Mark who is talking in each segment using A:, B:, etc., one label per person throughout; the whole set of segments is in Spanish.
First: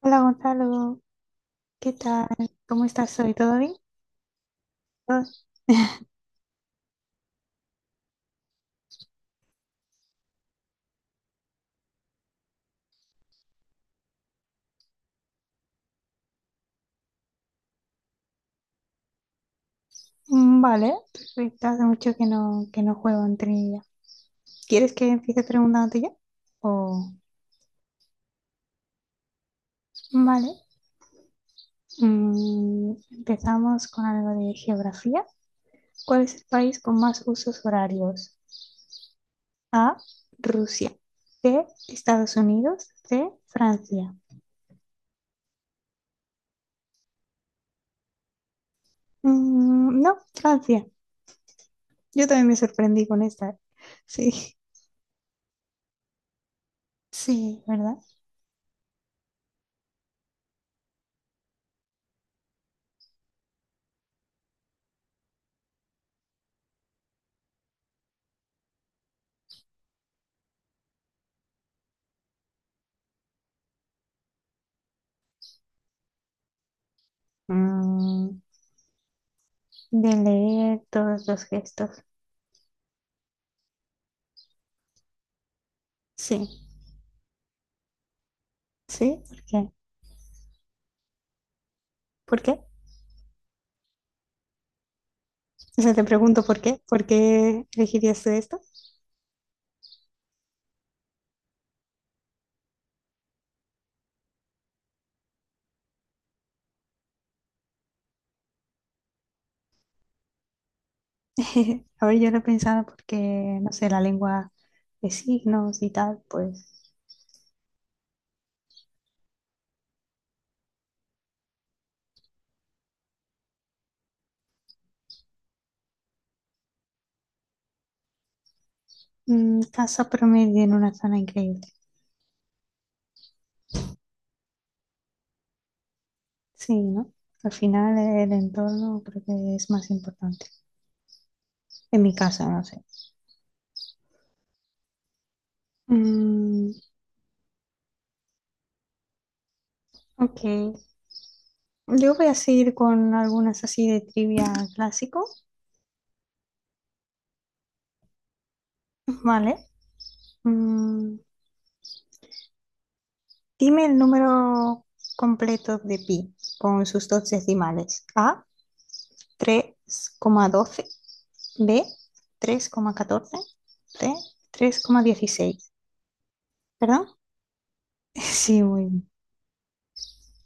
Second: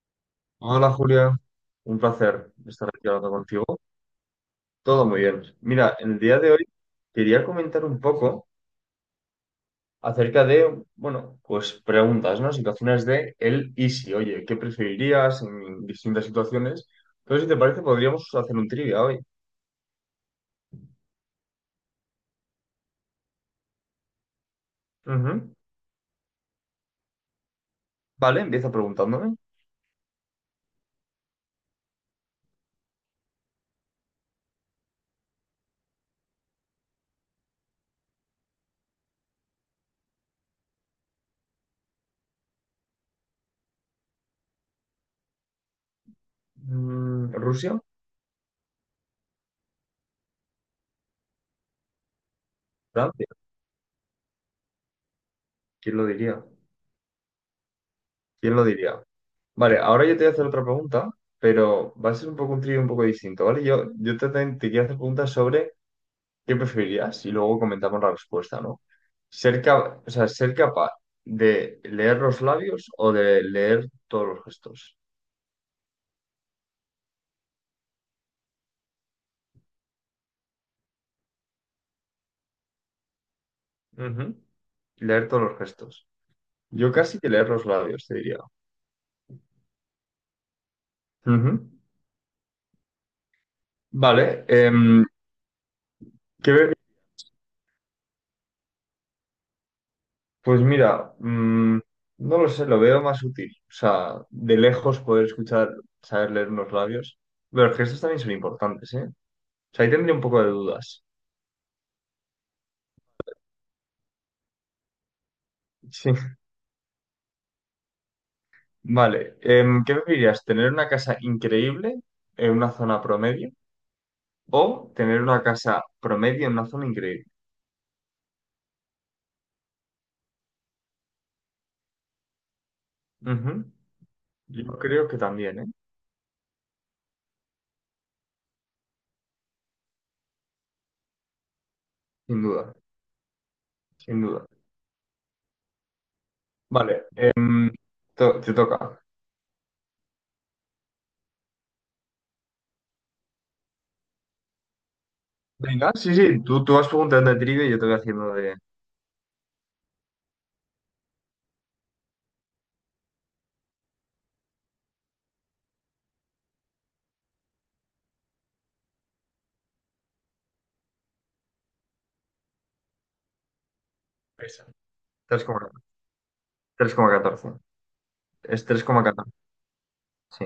A: Hola
B: Hola
A: Gonzalo,
B: Julia,
A: ¿qué
B: un
A: tal?
B: placer
A: ¿Cómo
B: estar aquí
A: estás
B: hablando
A: hoy? ¿Todo
B: contigo.
A: bien?
B: Todo muy
A: Ah,
B: bien. Mira, en el día de hoy quería comentar un poco acerca de, bueno, pues preguntas, ¿no? Situaciones de el y si. Oye, ¿qué preferirías en distintas situaciones? Entonces, si te parece, podríamos hacer un trivia hoy.
A: vale, perfecto. Hace mucho que no juego en trivia. ¿Quieres que empiece
B: Ujú.
A: preguntándote yo? O...
B: Vale, empieza preguntándome.
A: Vale. Empezamos con algo de geografía. ¿Cuál es el país con más usos horarios? A, Rusia. B, Estados Unidos. C, Francia.
B: ¿Rusia?
A: No, Francia. Yo también me sorprendí con
B: ¿Francia?
A: esta. Sí,
B: ¿Quién lo diría?
A: sí, ¿verdad?
B: ¿Quién lo diría? Vale, ahora yo te voy a hacer otra pregunta, pero va a ser un poco un trivia un poco distinto, ¿vale? Yo te quiero hacer preguntas sobre ¿Qué preferirías? Y luego comentamos la respuesta, ¿no? O sea, ser capaz de leer los labios o de leer todos los gestos.
A: Mm, de leer todos los gestos.
B: Ujú. Leer todos los gestos.
A: Sí,
B: Yo casi que leer los labios, te diría.
A: sí, ¿por qué?
B: Ujú.
A: ¿Por qué?
B: Vale.
A: O sea, te pregunto
B: ¿Qué
A: por
B: ve-
A: qué. ¿Por qué elegirías tú esto?
B: Pues mira, no lo sé, lo veo más útil. O sea, de lejos poder escuchar, saber leer unos labios. Pero los gestos también son importantes, ¿eh? O sea, ahí tendría un poco de dudas.
A: A ver, yo lo he pensado porque, no sé, la lengua de signos y
B: Sí.
A: tal, pues.
B: Vale, ¿qué preferirías? ¿Tener una casa increíble en una zona promedio o tener una casa promedio en una zona increíble?
A: Casa promedio en una zona increíble.
B: Ujú. Yo creo que también, ¿eh?
A: Sí, ¿no? Al final el entorno creo que es más importante. En mi
B: Sin
A: casa, no
B: duda,
A: sé.
B: sin duda.
A: Mm,
B: Vale, te toca.
A: ok. Yo voy a seguir con algunas así de trivia clásico,
B: Venga, sí, sí, tú vas preguntando de trivia y yo te voy haciendo de...
A: ¿vale? Mm, Dime el número completo de pi con sus dos decimales. A, 3,12. B, 3,14. C,
B: Esa.
A: 3,16. ¿Perdón?
B: 3,14. Es
A: Sí,
B: tres
A: muy
B: coma
A: bien.
B: catorce sí.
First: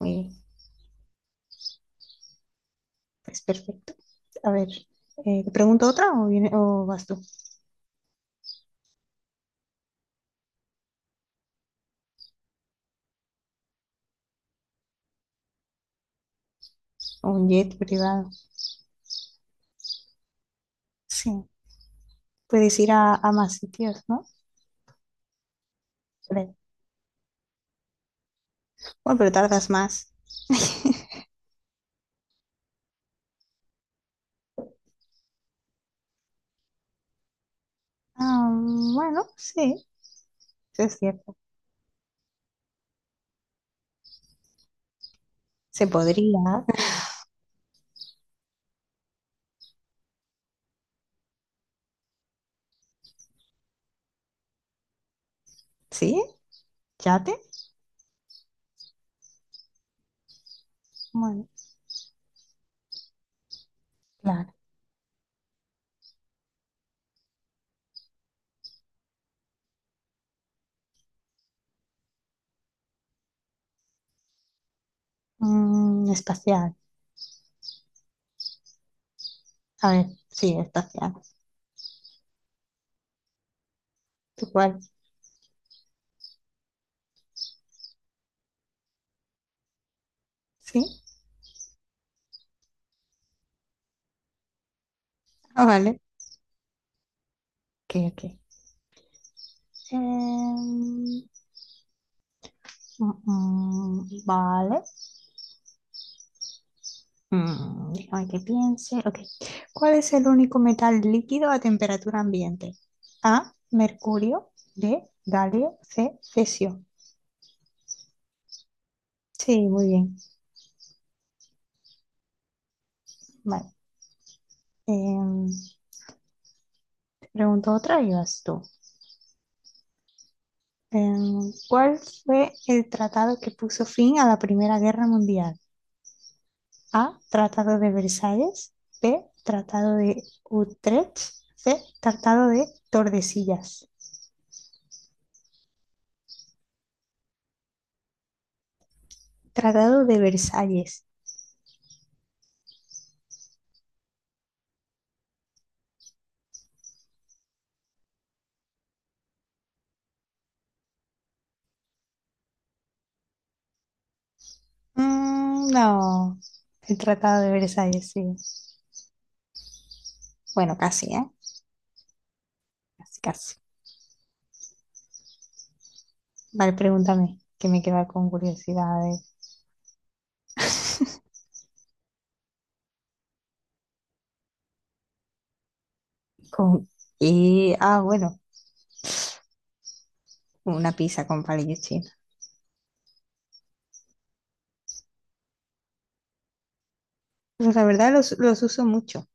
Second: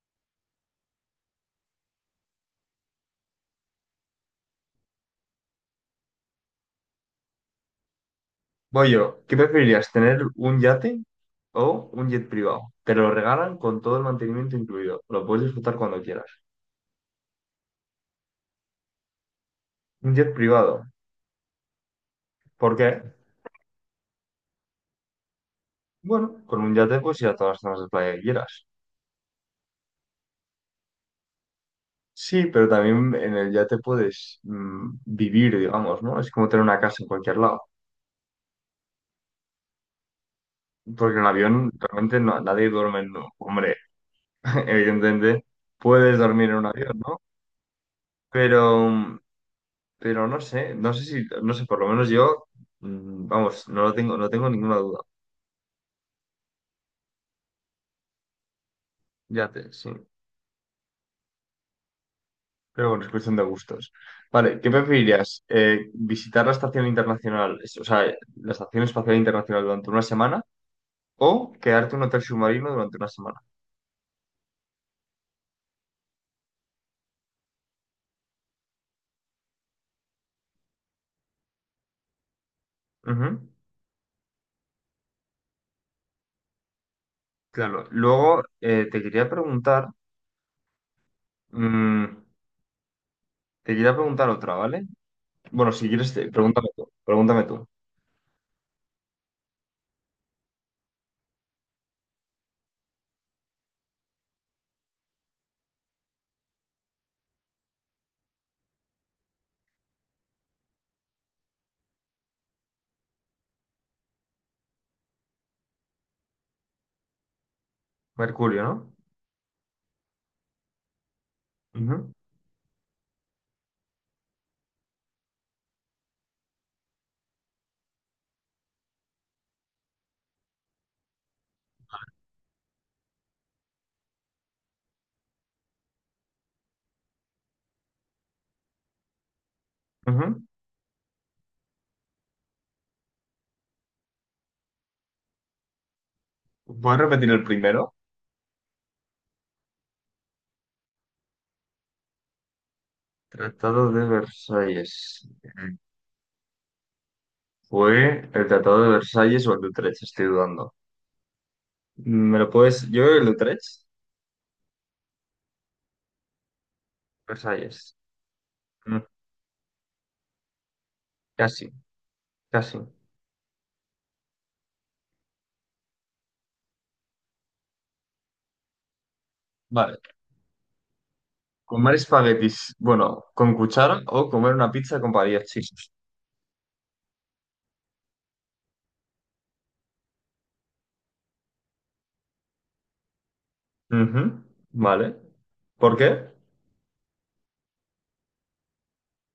A: Muy bien. Pues perfecto. A ver, ¿te pregunto otra o vas tú?
B: Voy yo. ¿Qué preferirías? ¿Tener un yate o un jet privado? Te lo regalan con todo el mantenimiento incluido. Lo puedes disfrutar cuando quieras.
A: O un jet privado.
B: Un jet privado.
A: Sí.
B: ¿Por
A: Puedes ir
B: qué?
A: a más sitios, ¿no?
B: Bueno,
A: Creo.
B: con un yate puedes ir a todas las zonas de playa que quieras.
A: Bueno, pero tardas más.
B: Sí, pero también en el yate puedes vivir, digamos, ¿no? Es como tener una casa en cualquier lado.
A: Ah, bueno, sí, eso es
B: Porque en un
A: cierto.
B: avión realmente nadie duerme en un... Hombre, evidentemente
A: Se
B: puedes dormir en
A: podría.
B: un avión, ¿no? Pero, mm, pero no sé, no sé si, no sé, por lo menos yo, vamos, no lo tengo, no tengo ninguna duda.
A: ¿Sí? ¿Yate?
B: Yate, sí.
A: Bueno.
B: Pero bueno, es cuestión de gustos.
A: Claro.
B: Vale, ¿qué preferirías? ¿Visitar la Estación Internacional, es- o sea, la Estación Espacial Internacional durante una semana o quedarte en un hotel submarino durante una semana?
A: Espacial. A ver, sí, espacial.
B: Ujú,
A: ¿Tú cuál?
B: claro. Luego te quería preguntar,
A: Sí.
B: mm, te quería preguntar otra, ¿vale?
A: Ah,
B: Bueno, si
A: vale.
B: quieres, pregúntame tú. Pregúntame tú.
A: Ok, ok. Em, vale. Déjame que piense. Ok. ¿Cuál es el único metal líquido a temperatura ambiente? A, mercurio. B, galio. C, cesio.
B: Mercurio, ¿no?
A: Sí, muy bien.
B: Ujú,
A: Vale. Em, te pregunto otra y vas tú. ¿Cuál fue el tratado que puso fin a la Primera Guerra Mundial? A. Tratado de Versalles. B. Tratado de
B: ujú.
A: Utrecht. C. Tratado de Tordesillas.
B: ¿Puedes repetir el primero?
A: Tratado de Versalles.
B: Tratado de Versalles. ¿Fue el Tratado de Versalles o el de Utrecht? Estoy dudando. ¿Me lo puedes? Yo creo que el Utrecht.
A: Mm, no. El Tratado de
B: Versalles.
A: Versalles, sí.
B: Mm,
A: Bueno, casi, ¿eh?
B: Casi, casi.
A: Casi, casi. Vale, pregúntame, que me queda con curiosidades.
B: Vale. Comer espaguetis, bueno, con cuchara o comer una pizza con varias.
A: Con... Y, ah, bueno, una pizza con palillos chinos.
B: Ujú. Vale. ¿Por qué?
A: Pues la verdad los uso mucho,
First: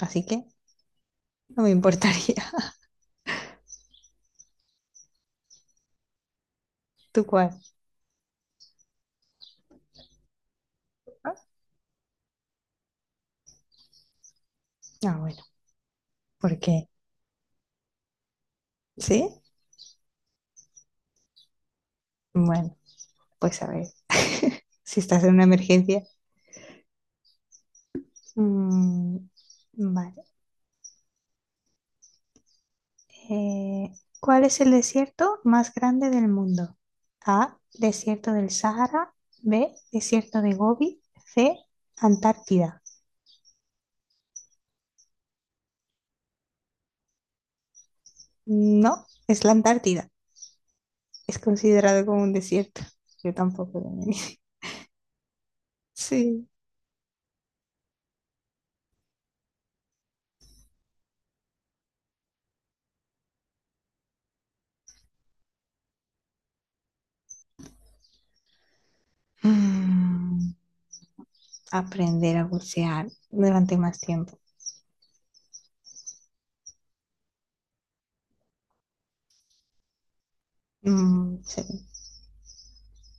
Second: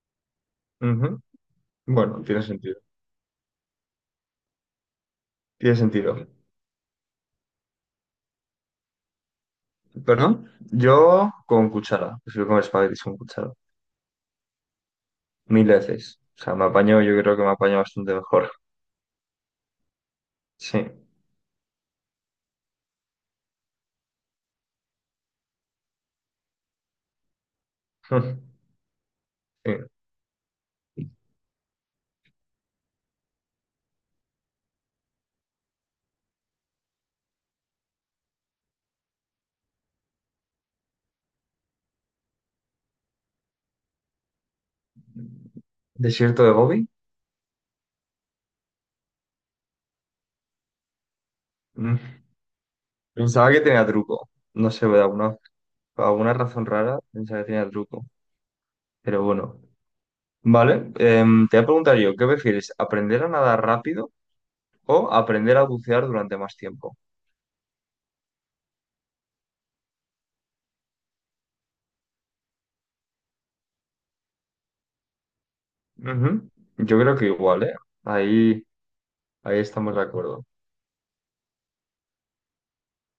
A: así que
B: Ujú.
A: no me
B: Bueno, tiene
A: importaría.
B: sentido. Tiene sentido.
A: ¿Tú cuál?
B: ¿Perdón? Yo con cuchara. Prefiero comer espaguetis con cuchara.
A: Ah, bueno,
B: Mil veces. O sea, me
A: porque,
B: apaño, yo creo que me apaño bastante mejor.
A: ¿sí?
B: Sí.
A: Bueno, pues a ver. Si estás en una emergencia. Mm,
B: Sí.
A: vale. Eh, ¿cuál es el desierto más grande del mundo? A, desierto del Sahara. B, desierto de Gobi. C, Antártida.
B: ¿Desierto de Gobi?
A: No, es la Antártida. Es considerado
B: Mm.
A: como un desierto. Yo
B: Pensaba que
A: tampoco
B: tenía
A: lo
B: truco. No sé, ¿verdad? Por alguna
A: Sí.
B: razón rara, pensaba que tenía truco. Pero bueno. Vale, te voy a preguntar yo, ¿qué prefieres? ¿Aprender a nadar rápido o aprender a bucear durante más tiempo?
A: Mm, aprender a bucear durante más tiempo.
B: Ujú. Yo creo que igual, ¿eh? Ahí, ahí estamos de acuerdo.
A: Mm, sí,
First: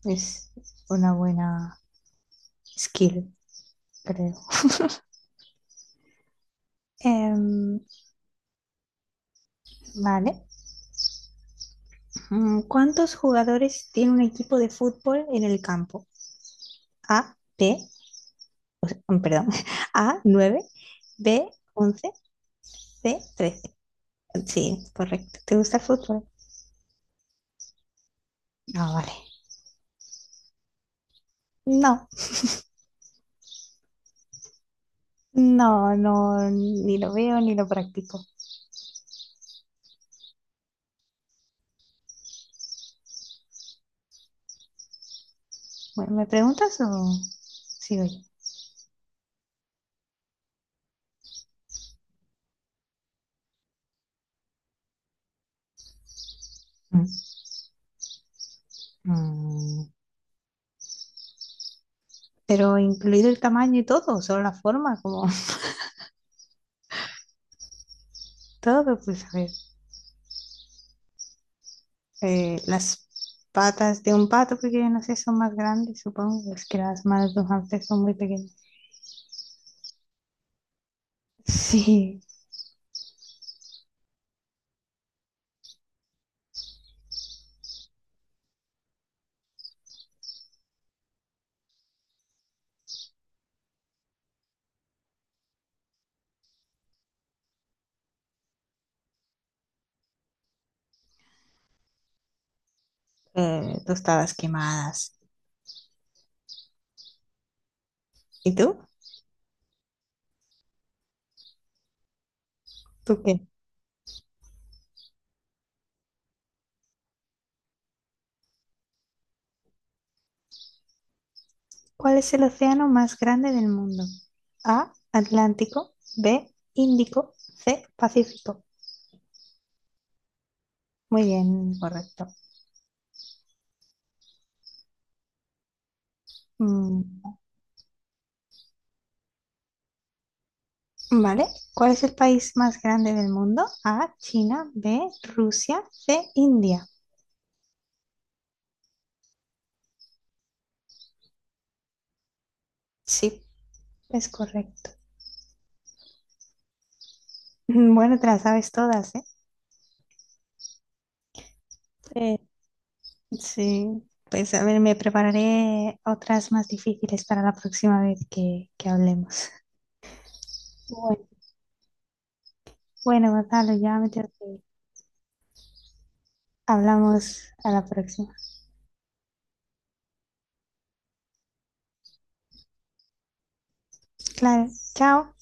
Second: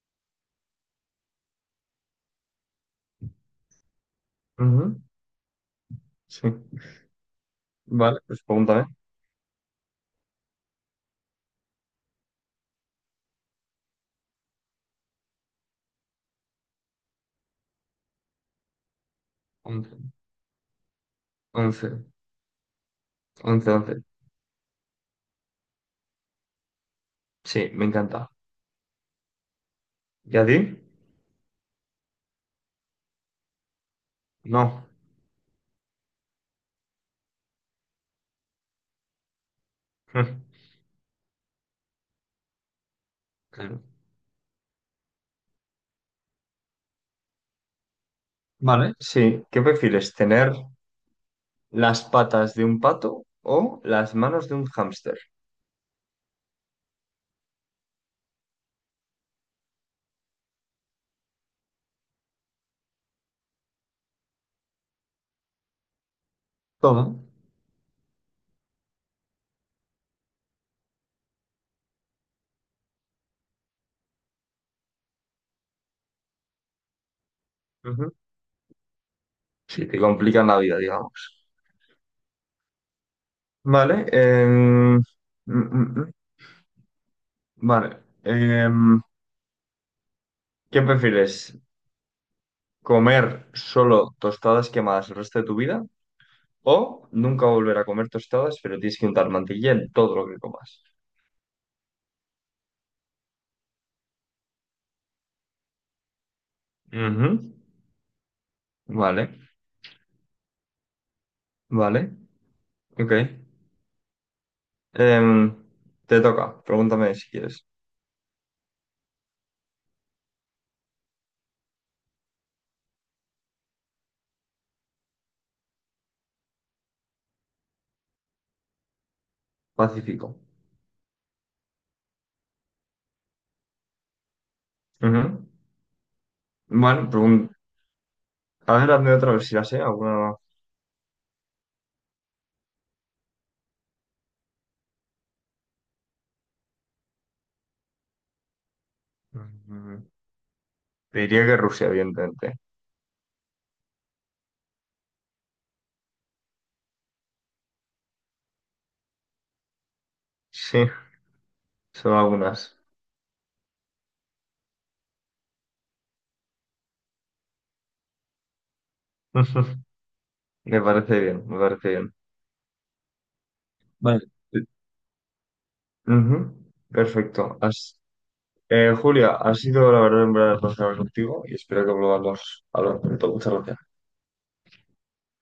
A: es una buena skill, creo.
B: Ujú. Sí.
A: Em,
B: Vale, pues pregúntame.
A: Vale. ¿Cuántos jugadores tiene un equipo de fútbol en el campo? A, B, o sea, perdón,
B: Once.
A: A, 9, B,
B: Once.
A: 11, C,
B: Once,
A: 13.
B: once.
A: Sí, correcto. ¿Te gusta el fútbol?
B: Sí, me encanta.
A: No vale.
B: ¿Y a ti?
A: No,
B: No.
A: no, no, ni lo veo ni lo practico.
B: Claro.
A: Bueno, ¿me preguntas o sigo yo?
B: Vale, sí. ¿Qué prefieres? ¿Tener las patas de un pato o las manos de un hámster?
A: Mm. Mm, Pero incluido el tamaño y todo, solo la forma, como
B: Todo.
A: todo, pues a ver. Las patas de un pato, porque yo no sé, son más grandes, supongo. Es que las manos de un hámster son muy pequeñas.
B: Sí, te complican la vida, digamos.
A: Sí,
B: Vale. Mm, mm. vale. em, ¿qué prefieres? ¿Comer solo tostadas quemadas el resto de tu vida? ¿O nunca volver a comer tostadas, pero tienes que untar mantequilla en todo lo que comas?
A: tostadas quemadas.
B: Ujú.
A: ¿Y tú?
B: Vale, vale. Ok.
A: ¿Tú qué?
B: Em, te toca. Pregúntame si quieres.
A: ¿Cuál es el océano más grande del mundo? A, Atlántico, B, Índico, C, Pacífico.
B: Pacífico.
A: Muy bien, correcto.
B: Ujú.
A: Mm,
B: Bueno, pregun- a ver, hazme otra vez si la sé. Alguna...
A: Vale, ¿cuál es el país más grande del mundo? A, China, B, Rusia, C, India.
B: Mm, te diría que Rusia, evidentemente.
A: Sí, es correcto. Bueno, te las sabes todas, ¿eh?
B: Sí. Son
A: Sí,
B: algunas.
A: sí. Pues a ver, me prepararé otras más difíciles para la próxima vez que hablemos.
B: Ujú. Me parece
A: Bueno,
B: bien, me parece bien.
A: bueno, Gonzalo, ya me tengo
B: Vale.
A: que ir.
B: Ujú,
A: Hablamos
B: perfecto.
A: a la próxima.
B: Julia, ha sido la verdad en verdad placer hablar contigo y espero que volvamos a hablar pronto. Muchas gracias.
A: Claro, chao.